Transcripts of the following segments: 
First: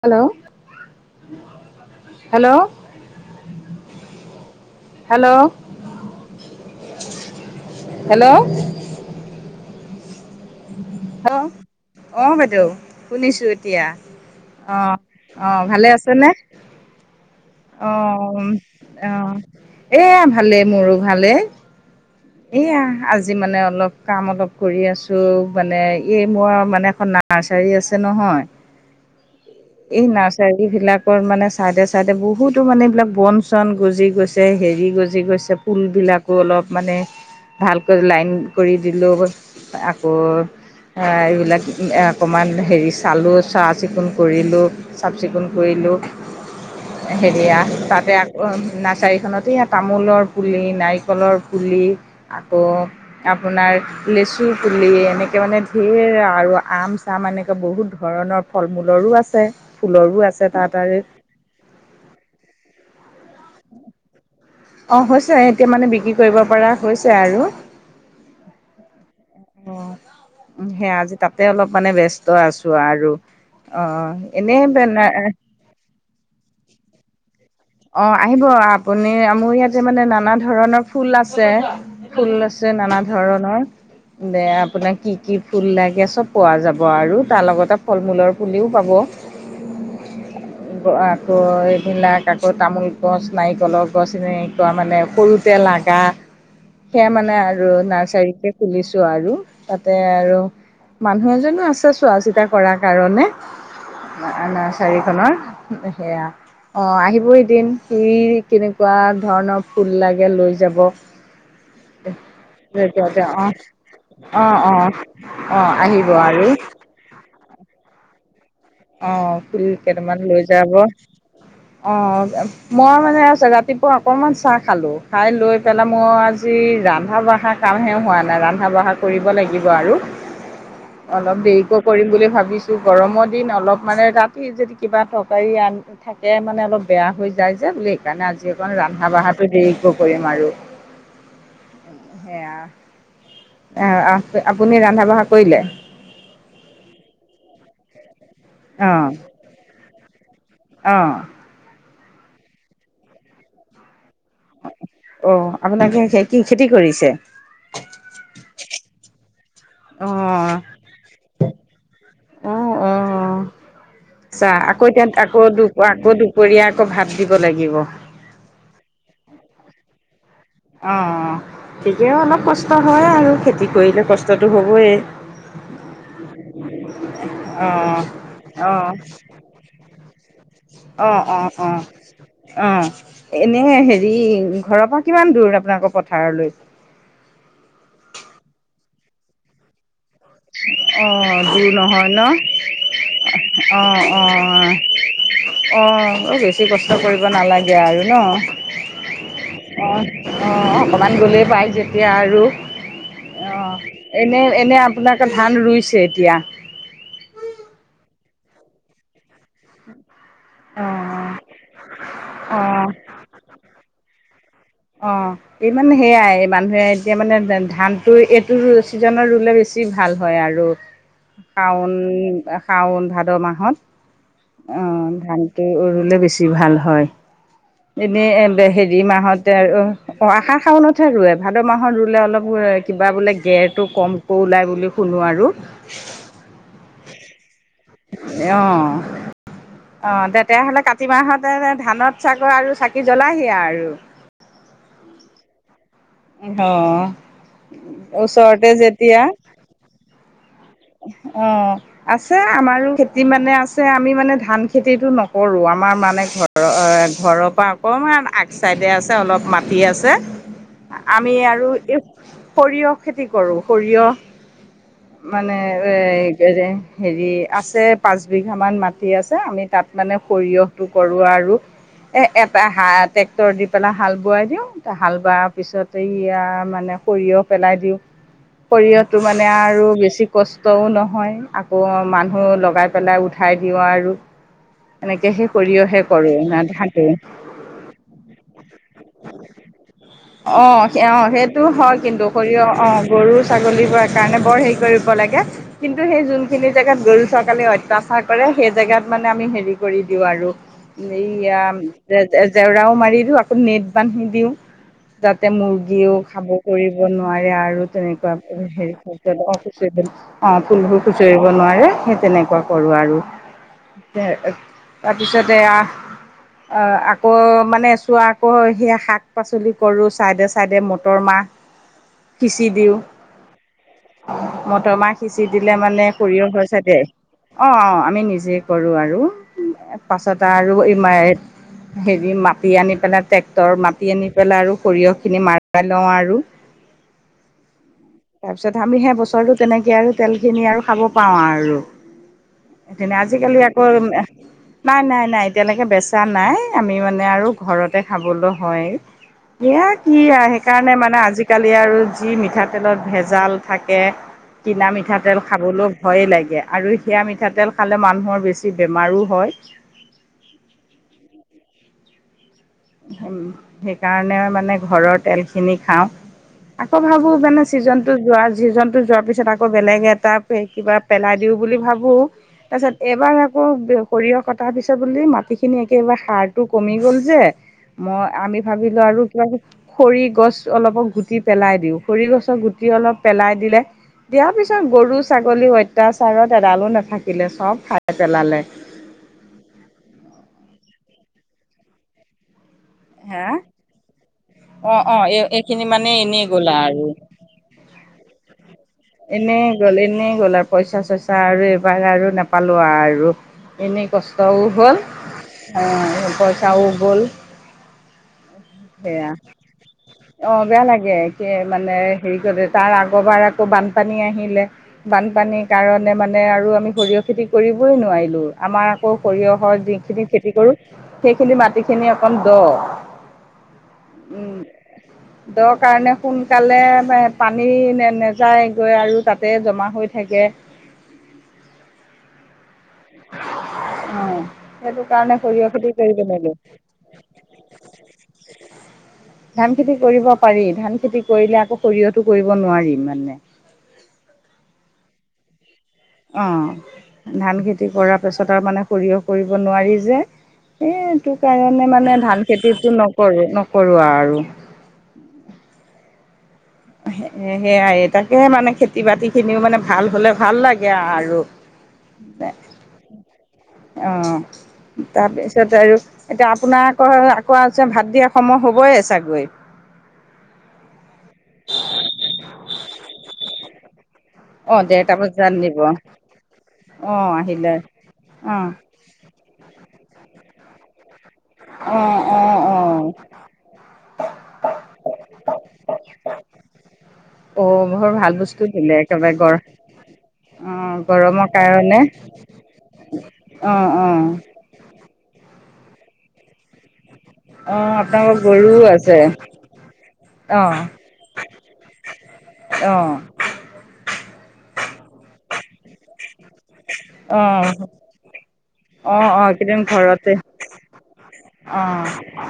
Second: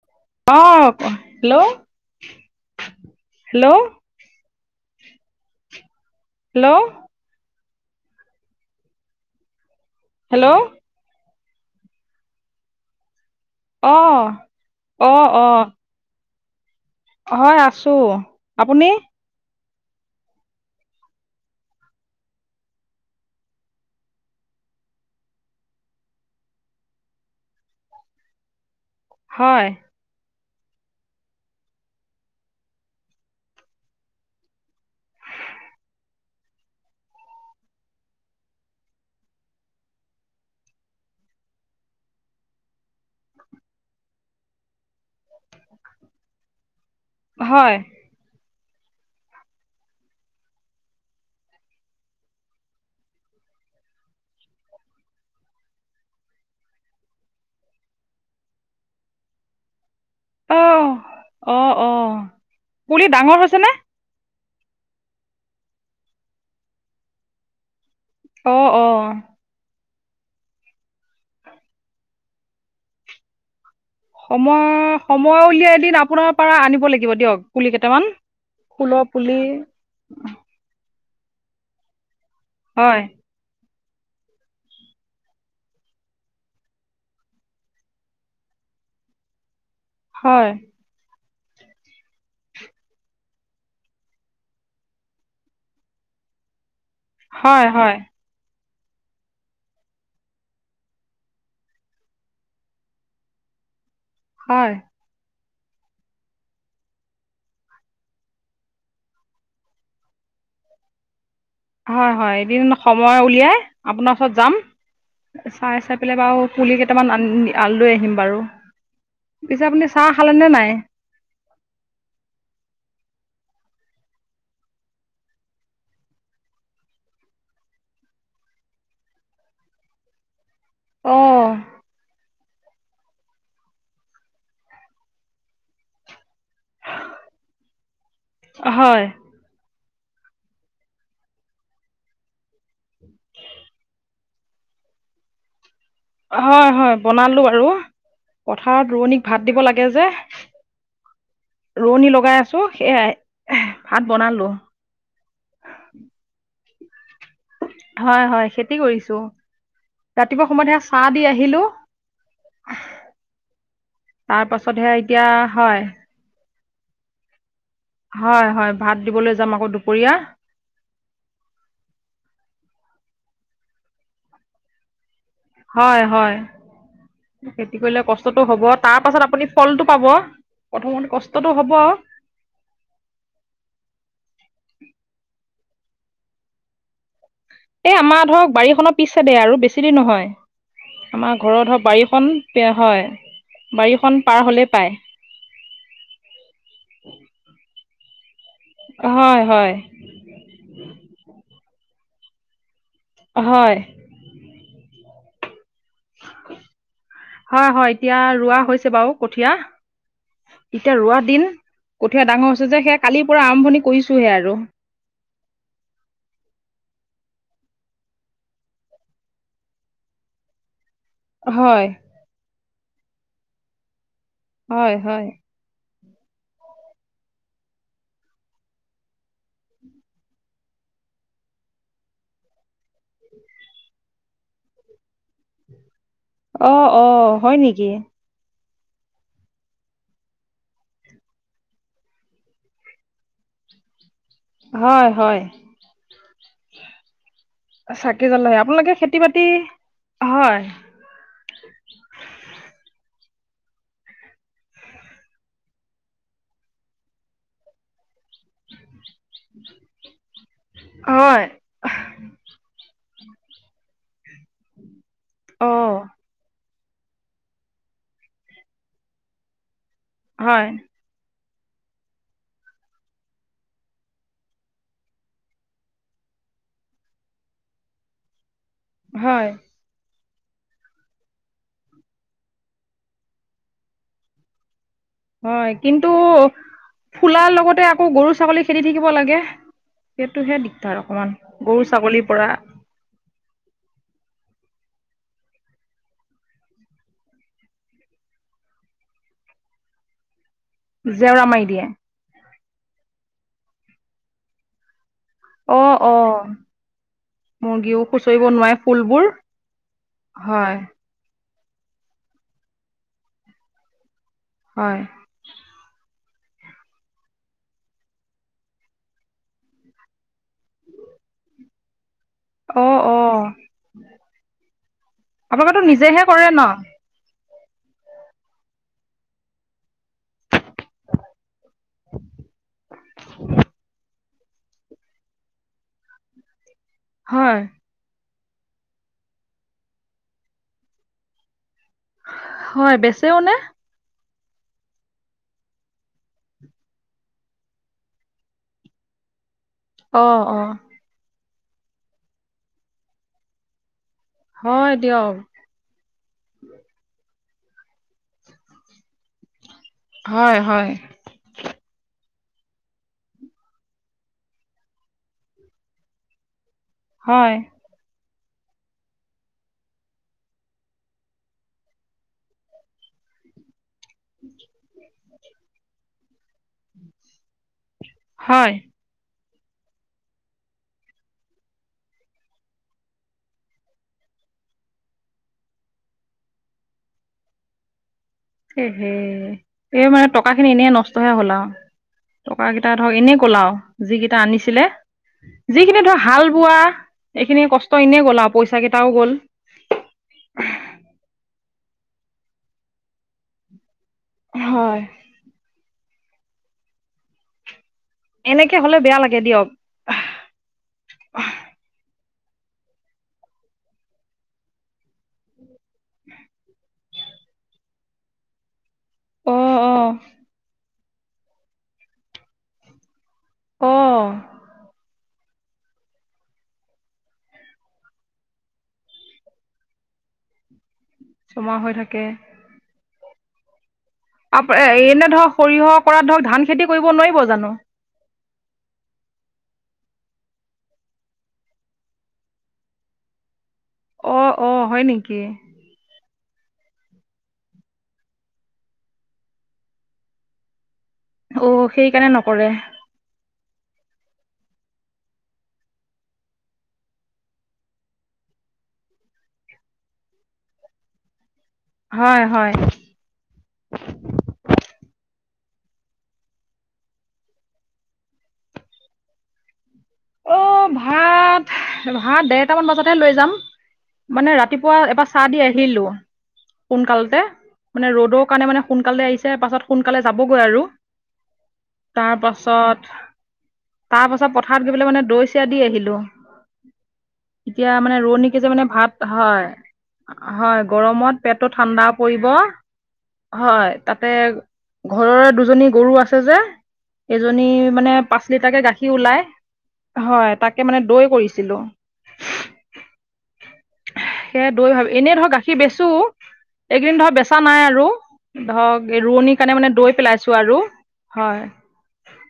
Hello, অ', hello hello. Hello hello, hello, hello, hello, hello অ বাইদেউ শুনিছো এতিয়া অ', অ অ ভালে আছেনে। হয় আছো অ আপুনি অ এয়া ভালে মোৰো ভালেই। এয়া আজি মানে অলপ কাম অলপ কৰি আছো মানে এই মোৰ মানে এখন ন নাৰ্চাৰী আছে নহয়। হয়। এই নাৰ্চাৰী বিলাকৰ মানে চাইডে চাইডে বহুতো মানে এইবিলাক বন চন গজি গৈছে। যে হেৰি গজি গৈছে ফুল বিলাকো অলপ মানে। ভালকৈ লাইন কৰি দিলোঁ আকৌ, এইবিলাক অকণমান হেৰি চালোঁ চা চিকুণ। কৰিলোঁ চাফ চিকুণ কৰিলোঁ হেৰিয়া হয় তাতে - নাৰ্চাৰীখনতে ইয়া তামোলৰ পুলি নাৰিকলৰ পুলি আকৌ, আপোনাৰ। লেচু পুলি এনেকে মানে ধেৰ আৰু আম চাম এনেকে বহুত ধৰণৰ ফল মূল। ফুলৰো আছে ফুলৰো আছে তাতাৰে। অ', অ অ পুলি ডাঙৰ হৈছেনে। অঁ হৈছে এতিয়া মানে বিক্ৰী কৰিব পৰা হৈছে আৰু অঁ অঁ, অ সেয়া আজি তাতে অলপ মানে ব্যস্ত আছো আৰু অ অ, সময় সময় উলিয়াই এদিন আপোনাৰ পৰা আনিব লাগিব দিয়ক। পুলি কেইটামান অ আহিব ফুলৰ আপুনি পুলি মোৰ ইয়াতে মানে নানা ধৰণৰ ফুল আছে ফুল যে নানা হয় ধৰণৰ। দে আপোনাক কি কি ফুল লাগে চব পোৱা যাব আৰু তাৰ লগতে ফল মূলৰ ফুলিও পাব। [inaudible] হয়। আকৌ এদিনা আকৌ তামোল গছ নাৰিকলৰ গছ এনেকুৱা মানে সৰুতে লাগা। সেয়া মানে হয় আৰু হয় নাৰ্চাৰীকে খুলিছো আৰু তাতে আৰু মানুহ এজনো আছে চোৱা চিতা কৰ কাৰণে। হয় নাৰ্চাৰীখনৰ সেয়া অ আহিব, এদিন সেই কেনেকুৱা ধৰণৰ ফুল লাগে লৈ যাব। হয় হয় এদিন সময় সিহঁতে অঁ উলিয়াই আপোনাৰ ওচৰত অঁ যাম। অঁ অঁ চাই চাই আহিব পেলাই বাৰু আৰু পুলি কেইটামান আ লৈ আহিম বাৰু অ পিছে পুলি আপুনি চাহ কেইটামান লৈ খালেনে যাব। নাই [inaudible] অ মই মানে ৰাতিপুৱা অকণমান চাহ খালো খাই লৈ পেলাই মই। আজি ৰান্ধা বাঢ়া কামহে হোৱা নাই ৰান্ধা বঢ়া কৰিব লাগিব আৰু [inaudible] অলপ অ', দেৰিকো কৰিম বুলি ভাবিছো গৰমত দিন অলপ মানে ৰাতি যদি কিবা তৰকাৰী আন থাকে মানে অলপ বেয়া হৈ যায় যে বুলি সেইকাৰণে আজি অকণ হয়, ৰান্ধা-বাঢ়াটো দেৰিকৈ কৰিম আৰু সেয়া। এ এ আপ আপুনি ৰান্ধা-বাঢ়া কৰিলে। হয় হয়, বনালো বাৰু পথাৰত অঁ ৰোৱনীক ভাত দিব লাগে যে। অঁ অ অ। ৰোৱনী লগাই আছো সেয়াই এহ্ ভাত বনালো। অ অ, আপোনাকে কি খেতি-খেতি কৰিছে? হয় হয়, খেতি কৰিছো ৰাতিপুৱা অঁ সময়ত সে চাহ দি আহিলো। অঁ আহ্ অঁ চা আকৌ এতিয়া আকৌ দু হয়, আকৌ দুপৰীয়া আকৌ ভাত দিব লাগিব। হয় হয়, ভাত দিবলৈ যাম আকৌ দুপৰীয়া। অঁ অ অ অ অ, তেতিয়া অলপ কষ্ট হয় আৰু খেতি কৰিলে কষ্টটো হ'বই। হয় হয়, খেতি অঁ কৰিলে কষ্টটো হব অঁ তাৰ পাছত আপুনি ফলটো পাব প্ৰথমতে কষ্টটো হ'ব। অঁ অ অ, এনে হেৰি ঘৰৰ পৰা কিমান দূৰ আপোনালোকৰ পথাৰলৈ। এই আমাৰ ধৰক বাৰীখনৰ পিছ চাইডে আৰু বেছি দেৰি নহয়। আমাৰ অ', ঘৰৰ দূৰ ধৰক নহয় ন? বাৰীখন দে হয় অ', বাৰীখন পাৰ হলে পায়। অ অ, বেছি কষ্ট কৰিব নালাগে আৰু ন। হয় হয়। অঁ অ অকমান গ'লেই পায় যেতিয়া আৰু হয় অঁ এনে এনে আপোনাক ধান ৰুইছে এতিয়া। হয় হয় এতিয়া ৰোৱা হৈছে বাৰু কঠিয়া। এতিয়া ৰোৱাৰ অ', দিন কঠিয়া ডাঙৰ হৈছে যে সেইয়া অ', কালিৰ পৰা আৰম্ভণি কৰিছোহে আৰু অ অ অ। ইমান মানে সেয়াই মানুহে এতিয়া মানে দা ধানটো এইটো ছিজনৰ ৰুলে বেছি ভাল হয় আৰু [inaudible] শাওণ শাওণ-ভাদ মাহত। হয় হয়। এইটো ৰুলে বেছি ভাল হয় এনেই এ হেৰি মাহতে আৰু অ, আহাৰ-শাওণ ও নথে ৰুৱে ভাদ মাহত ৰুলে অলপ ৰুলে কিবা বোলে গেৰটো কমকৈ ওলায় বুলি শুনো আৰু সি ই সু অ অ, হয় নেকি। এ অ অ অ অ। অ তেতিয়াহ'লে কাতি মাহতে যে ধানত চাক আৰু চাকি জ্বলাইহি আৰু হয় হয়। সি অ', সি, চাকি জ্বলাই ওচৰতে আপোনালোকে খেতি-বাতি, হয়। অ অ অ। আছে আমাৰো খেতি মানে আছে আমি মানে ধান খেতিটো নকৰো আমাৰ মানে ঘৰত ঘৰৰ অ এ ঘৰৰ পৰা অকমান আগচাইডে আছে অলপ মাটি আছে আমি হয় আৰু ইউ সৰিয়হ খেতি কৰোঁ সৰিয়হ। অঁ অ অ অ। এই কেইদিন হেৰি আছে পাঁচ বিঘা মান মাটি আছে আমি তাত মানে হয় সৰিয়হ কৰো আৰু এ এটা হা ট্ৰেক্টৰ দি পেলাই হাল বোৱাই দিওঁ তেতিয়া হাল বোৱাৰ পিছত এই'য়া মানে সৰিয়হ পেলাই দিওঁ [inaudible] শৰিয়হতো মানে হয় আৰু বেছি কষ্টও নহয়, আকৌ মানুহ লগাই পেলাই উঠাই দিওঁ আৰু। এনেকৈ সেই হয়, সৰিয়হে কিন্তু কৰোঁ না ধান ফুলাৰ লগতে আকৌ গৰু-ছাগলী খেদি থাকিব লাগে। সেইটোহে অঁ দিগদাৰ অ অকমান সেইটো গৰু হয় কিন্তু, ছাগলীৰ পৰা সৰিয়হ অ গৰু-ছাগলীব কাৰণে বৰ হেৰি কৰিব লাগে। কিন্তু সেই যোনখিনি জেগাত গৰু-চকালে অত্যাচাৰ কৰে সেই জেগাত মানে আমি হেৰি কৰি দিওঁ আৰু। জেওৰা এইয়া, মাৰি দিয়ে জে-জেওৰাও মাৰি দিও আকৌ নেট বান্ধি দিওঁ। যাতে অ মুৰ্গীও অ খাব কৰিব নোৱাৰে আৰু মুৰ্গীও তেনেকুৱা খুচৰিব নোৱাৰে ফুলবোৰ হে [unintelligible] অ হয় ফুলবোৰ খুচৰিব নোৱাৰে, সেই তেনেকুৱা কৰো আৰু। হয়। তাৰপিছত এয়া আকৌ মানে চোৱা আকৌ সেই শাক-পাচলি কৰো, ছাইডে-ছাইডে মটৰ-মাহ অ অ। তমাক সিঁচি দিলে আপোনালোকেতো মানে নিজেহে সৰিয়হ কৰে ন হ‌ই জাতে। অ অ আমি নিজে কৰো আৰু। পাছত আৰু হেৰি মাটি আনি পেলাই ট্ৰেক্টৰ মাটি আনি পেলাই আৰু সৰিয়হ খিনি মাৰাই লওঁ আৰু হয় তাৰ পিছত আমি সেই বছৰটো তেনেকে আৰু তেল খিনি আৰু খাব পাওঁ আৰু। হয় তেনে বেচেও নে আজি-কালি আকৌ নাই নাই নাই তেনেকে বেচা নাই, আমি মানে আৰু ঘৰতে খাবলৈ হয়। [inaudible] এয়া অ কিআ অ সেইকাৰণে মানে আজি-কালি আৰু যি মিঠাতেলত ভেজাল থাকে কিনা হয় দিয়ক মিঠাতেল খাবলো ভয়ে লাগে আৰু সেয়া মিঠাতেল খালে মানুহৰ বেছি বেমাৰো হয় হয় হয়। সেইকাৰণে মানে ঘৰৰ তেলখিনি খাওঁ। আকৌ ভাবো হয় জানে চিজন যোৱা যিজন যোৱাৰ পিছত আকৌ বেলেগ এটা কিবা পেলাই দিওঁ বুলি ভাবো তাছত এ-বাৰ আকৌ সৰিয়হ কটাৰ পিছত বূলি মাটিখিনি একেবাৰে সাৰটো কমি গল যে মই, আমি হয় ভাবিলো আৰু খৰি গছ অলপক গুটি পেলাই দিওঁ, খৰি গছৰ গুটি অলপ পেলাই দিলে দিয়াৰ পিছত গৰু-ছাগলী অত্যাচাৰত এডালো নেথাকিলে, চব খাই পেলালে। এ হে! এই মানে টকা খিনি এনেই নষ্টহে হ'ল আঔ! টকা কেইটা ধৰক এনেই হা গলাও। যিগেইটা আনিছিলে, অ অ এই এইখিনি যিখিনি মানে ধৰ এনেই হাল গ'লা বোৱা, আৰু এইখিনি কষ্ট এনেই গলাঔ পইচা গেট এনেই গ'ল, এনেই গ'ল আৰু পইচা-চইচা আৰু এইবাৰ আৰু নাপালো আৰু। এনেই কষ্টও হয় হ'ল, অ' পইচাও গ'ল। এনেকে হ'লে বেয়া লাগে দিয়ক! অঁ বেয়া লাগে! মানে হেৰি কতে তাৰ আগবাৰ আকৌ বানপানী আহিলে বানপানীৰ কাৰণে মানে আৰু আমি সৰিয়হ খেতি কৰিবই নোৱাৰিলো, আমাৰ কৌ অ সৰিয়হৰ অ যিখিনি খেতি কৰো, সেইখিনি মাটি খিনি অকণ দ' অ উম' [inaudible] সেইটো কাৰণে সোনকালে পানী নে নেযায় গৈ আৰু তাতে জমা হৈ থাকে। জমা হৈ থাকে। অ', আপ এ সেইটো এনে কাৰণে ধৰক খেতি সৰিয়হ কৰিব কৰাত ধৰক নোৱাৰিলো। ধান খেতি কৰিব নোৱাৰিব জানো? ধান খেতি কৰিব পাৰি ধান খেতি কৰিলে আকৌ সৰিয়হতো কৰিব নোৱাৰিম মানে। অ অ হয় নেকি। অহ। ধান খেতি কৰাৰ পাছত আৰু মানে সৰিয়হ কৰিব নোৱাৰি যে এই টো অ', কাৰণে মানে সেইকাৰণে ধান নকৰে খেতিটো নকৰো -নকৰো আৰু। সেয়াই তাকেহে মানে খেতি বাতি খিনিও মানে ভাল হলে ভাল লাগে আৰু। হয়, হয়। অঁহ। তাৰপিছত আৰু এতিয়া আপোনাৰ আকৌ আকৌ ভাত দিয়া সময় হ'বই চাগৈ! অ ভাত ভাত দেৰটামান বজাতহে লৈ যাম। মানে অ', ৰাতিপুৱা দেৰটা এবাৰ চাহ বজাত দি নিব আহিলো অ', সোনকালতে আহিলে মানে ৰ'দৰ কাৰণে অ'। মানে সোনকালে আহিছে পাছত সোনকালে যাবগৈ আৰু। অ', তাৰ অ', অ'। পাছত তাৰ পাছত পথাৰত গৈ মানে দৈ চিয়া দি আহিলো। অ', এতিয়া বৰ মানে ভাল ৰোৱনী বস্তু কেইজনী মানে দিলে ভাত একেবাৰে গৰ হয় হয় অ', গৰমত গৰমৰ পেটো কাৰণে। ঠাণ্ডা পৰিব অ হয় অ। তাতে ঘৰৰে দুজনী গৰু আছে যে এজনীৰ অ', মানে আপোনালোকৰ পাঁচ লিটাৰকে গৰুও গাখীৰ আছে? ওলাই হয় তাকে মানে দৈ কৰিছিলো। অহ সেয়া দৈ হল এনেই ধৰক গাখীৰ বেচো। এইকেইদিন ধৰক বেচা অ', নাই আৰু ধৰক ৰোৱনিৰ কাৰণে মানে দৈ পেলাইছো আৰু। হয় অহ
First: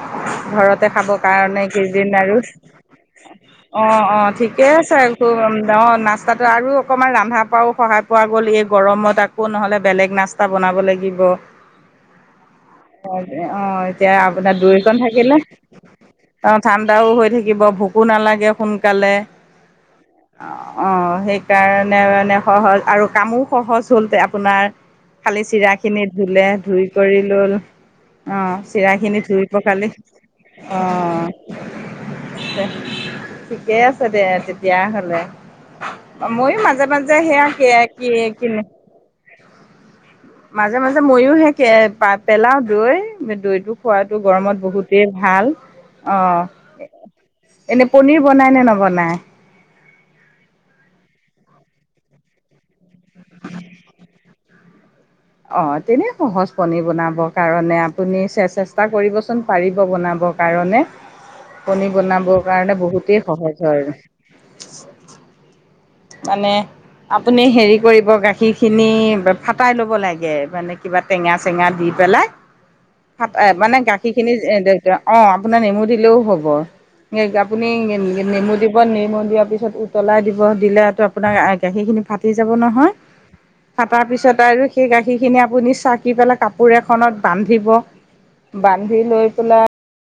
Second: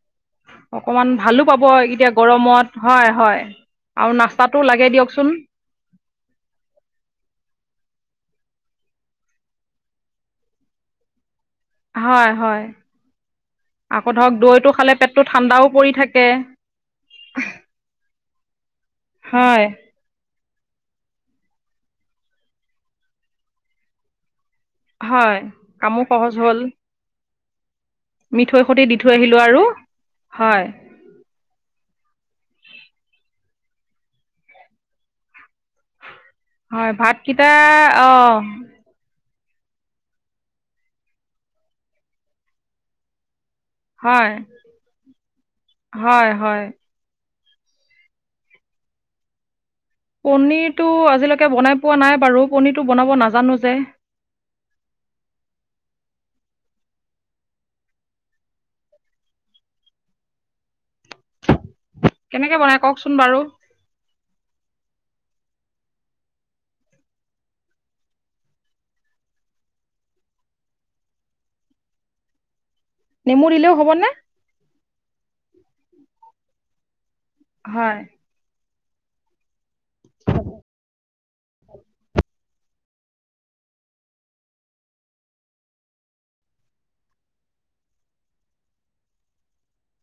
ঘৰতে অকমান খাব ভালো পাব কাৰণে এতিয়া এইকেইদিন আৰু গৰমত হয় হয় অ আৰু অ নাস্তাটো ঠিকে লাগে আছে দিয়কচোন অহ নাস্তাটো আৰু অকণমান ৰান্ধা পৰাও সহায় পোৱা গ'ল এই গৰমত আকৌ নহ'লে বেলেগ না ষ্টা বনাব লাগিব হয় হয়। অ', অ', আকৌ এতিয়া ধৰক আপোনাৰ দৈটো খালে দৈকণ পেটটো থাকিলে ঠাণ্ডাও পৰি থাকে অ', ঠাণ্ডাও হৈ থাকিব ভোকো হয় অ অ সেইকাৰণে মানে সহজ আৰু কামো সহজ হল আপোনাৰ হয় খালি চিৰা কামো খিনি সহজ ধুলে হ'ল ধুই কৰি লল অ মিঠৈ সৈতে দি থৈ চিৰাখিনি আহিলো ধুই আৰু পখালি হয় অ ঠিকেইে আছে দে তেতিয়া হলে। মইও হয় মাজে-মাজে ভাতকেইটা অঁ মাজে মাজে মইও সে পেলাও দৈ দৈ টো খোৱাটো হয় গৰমত বহুতেই ভাল অ হয় হয় এনেই পনীৰ বনায় নে নবনায়? পনিৰটো আজিলৈকে বনাই পোৱা নাই বাৰু পনিৰটো বনাব নাজানো যে অঁ তেনে সহজ পনীৰ বনাব কাৰণে আপুনি চেষ্টা কৰিব চোন পাৰিব বনাব। কাৰণে [inaudible] পনীৰ বনাবৰ কেনেকে কাৰণে বনাই কওকচোন বহুতেই বাৰু সহজ হয় আৰু। মানে আপুনি হেৰি কৰিব গাখীৰ খিনি ফাটাই ল'ব লাগে মানে কিবা টেঙা চেঙা দি পেলায় [inaudible] ফাতে মানে দিলেও গাখীৰ হ'বনে খিনি [unintelligible] অ আপোনাৰ নেমু দিলেও হ'ব এই গা আপুনি হয় নে নে নেমু দিব নেমু দিয়াৰ পিছত উতলাই দিব, দিলে ত আপোনাৰ গাখীৰখিনি ফাটি ফাতি যাব নহয় ফাটাৰ পিছত আৰু সেই গাখীৰ খিনি আপুনি চাকি পেলাই কাপোৰ এখনত বান্ধিব বান্ধি লৈ পেলাই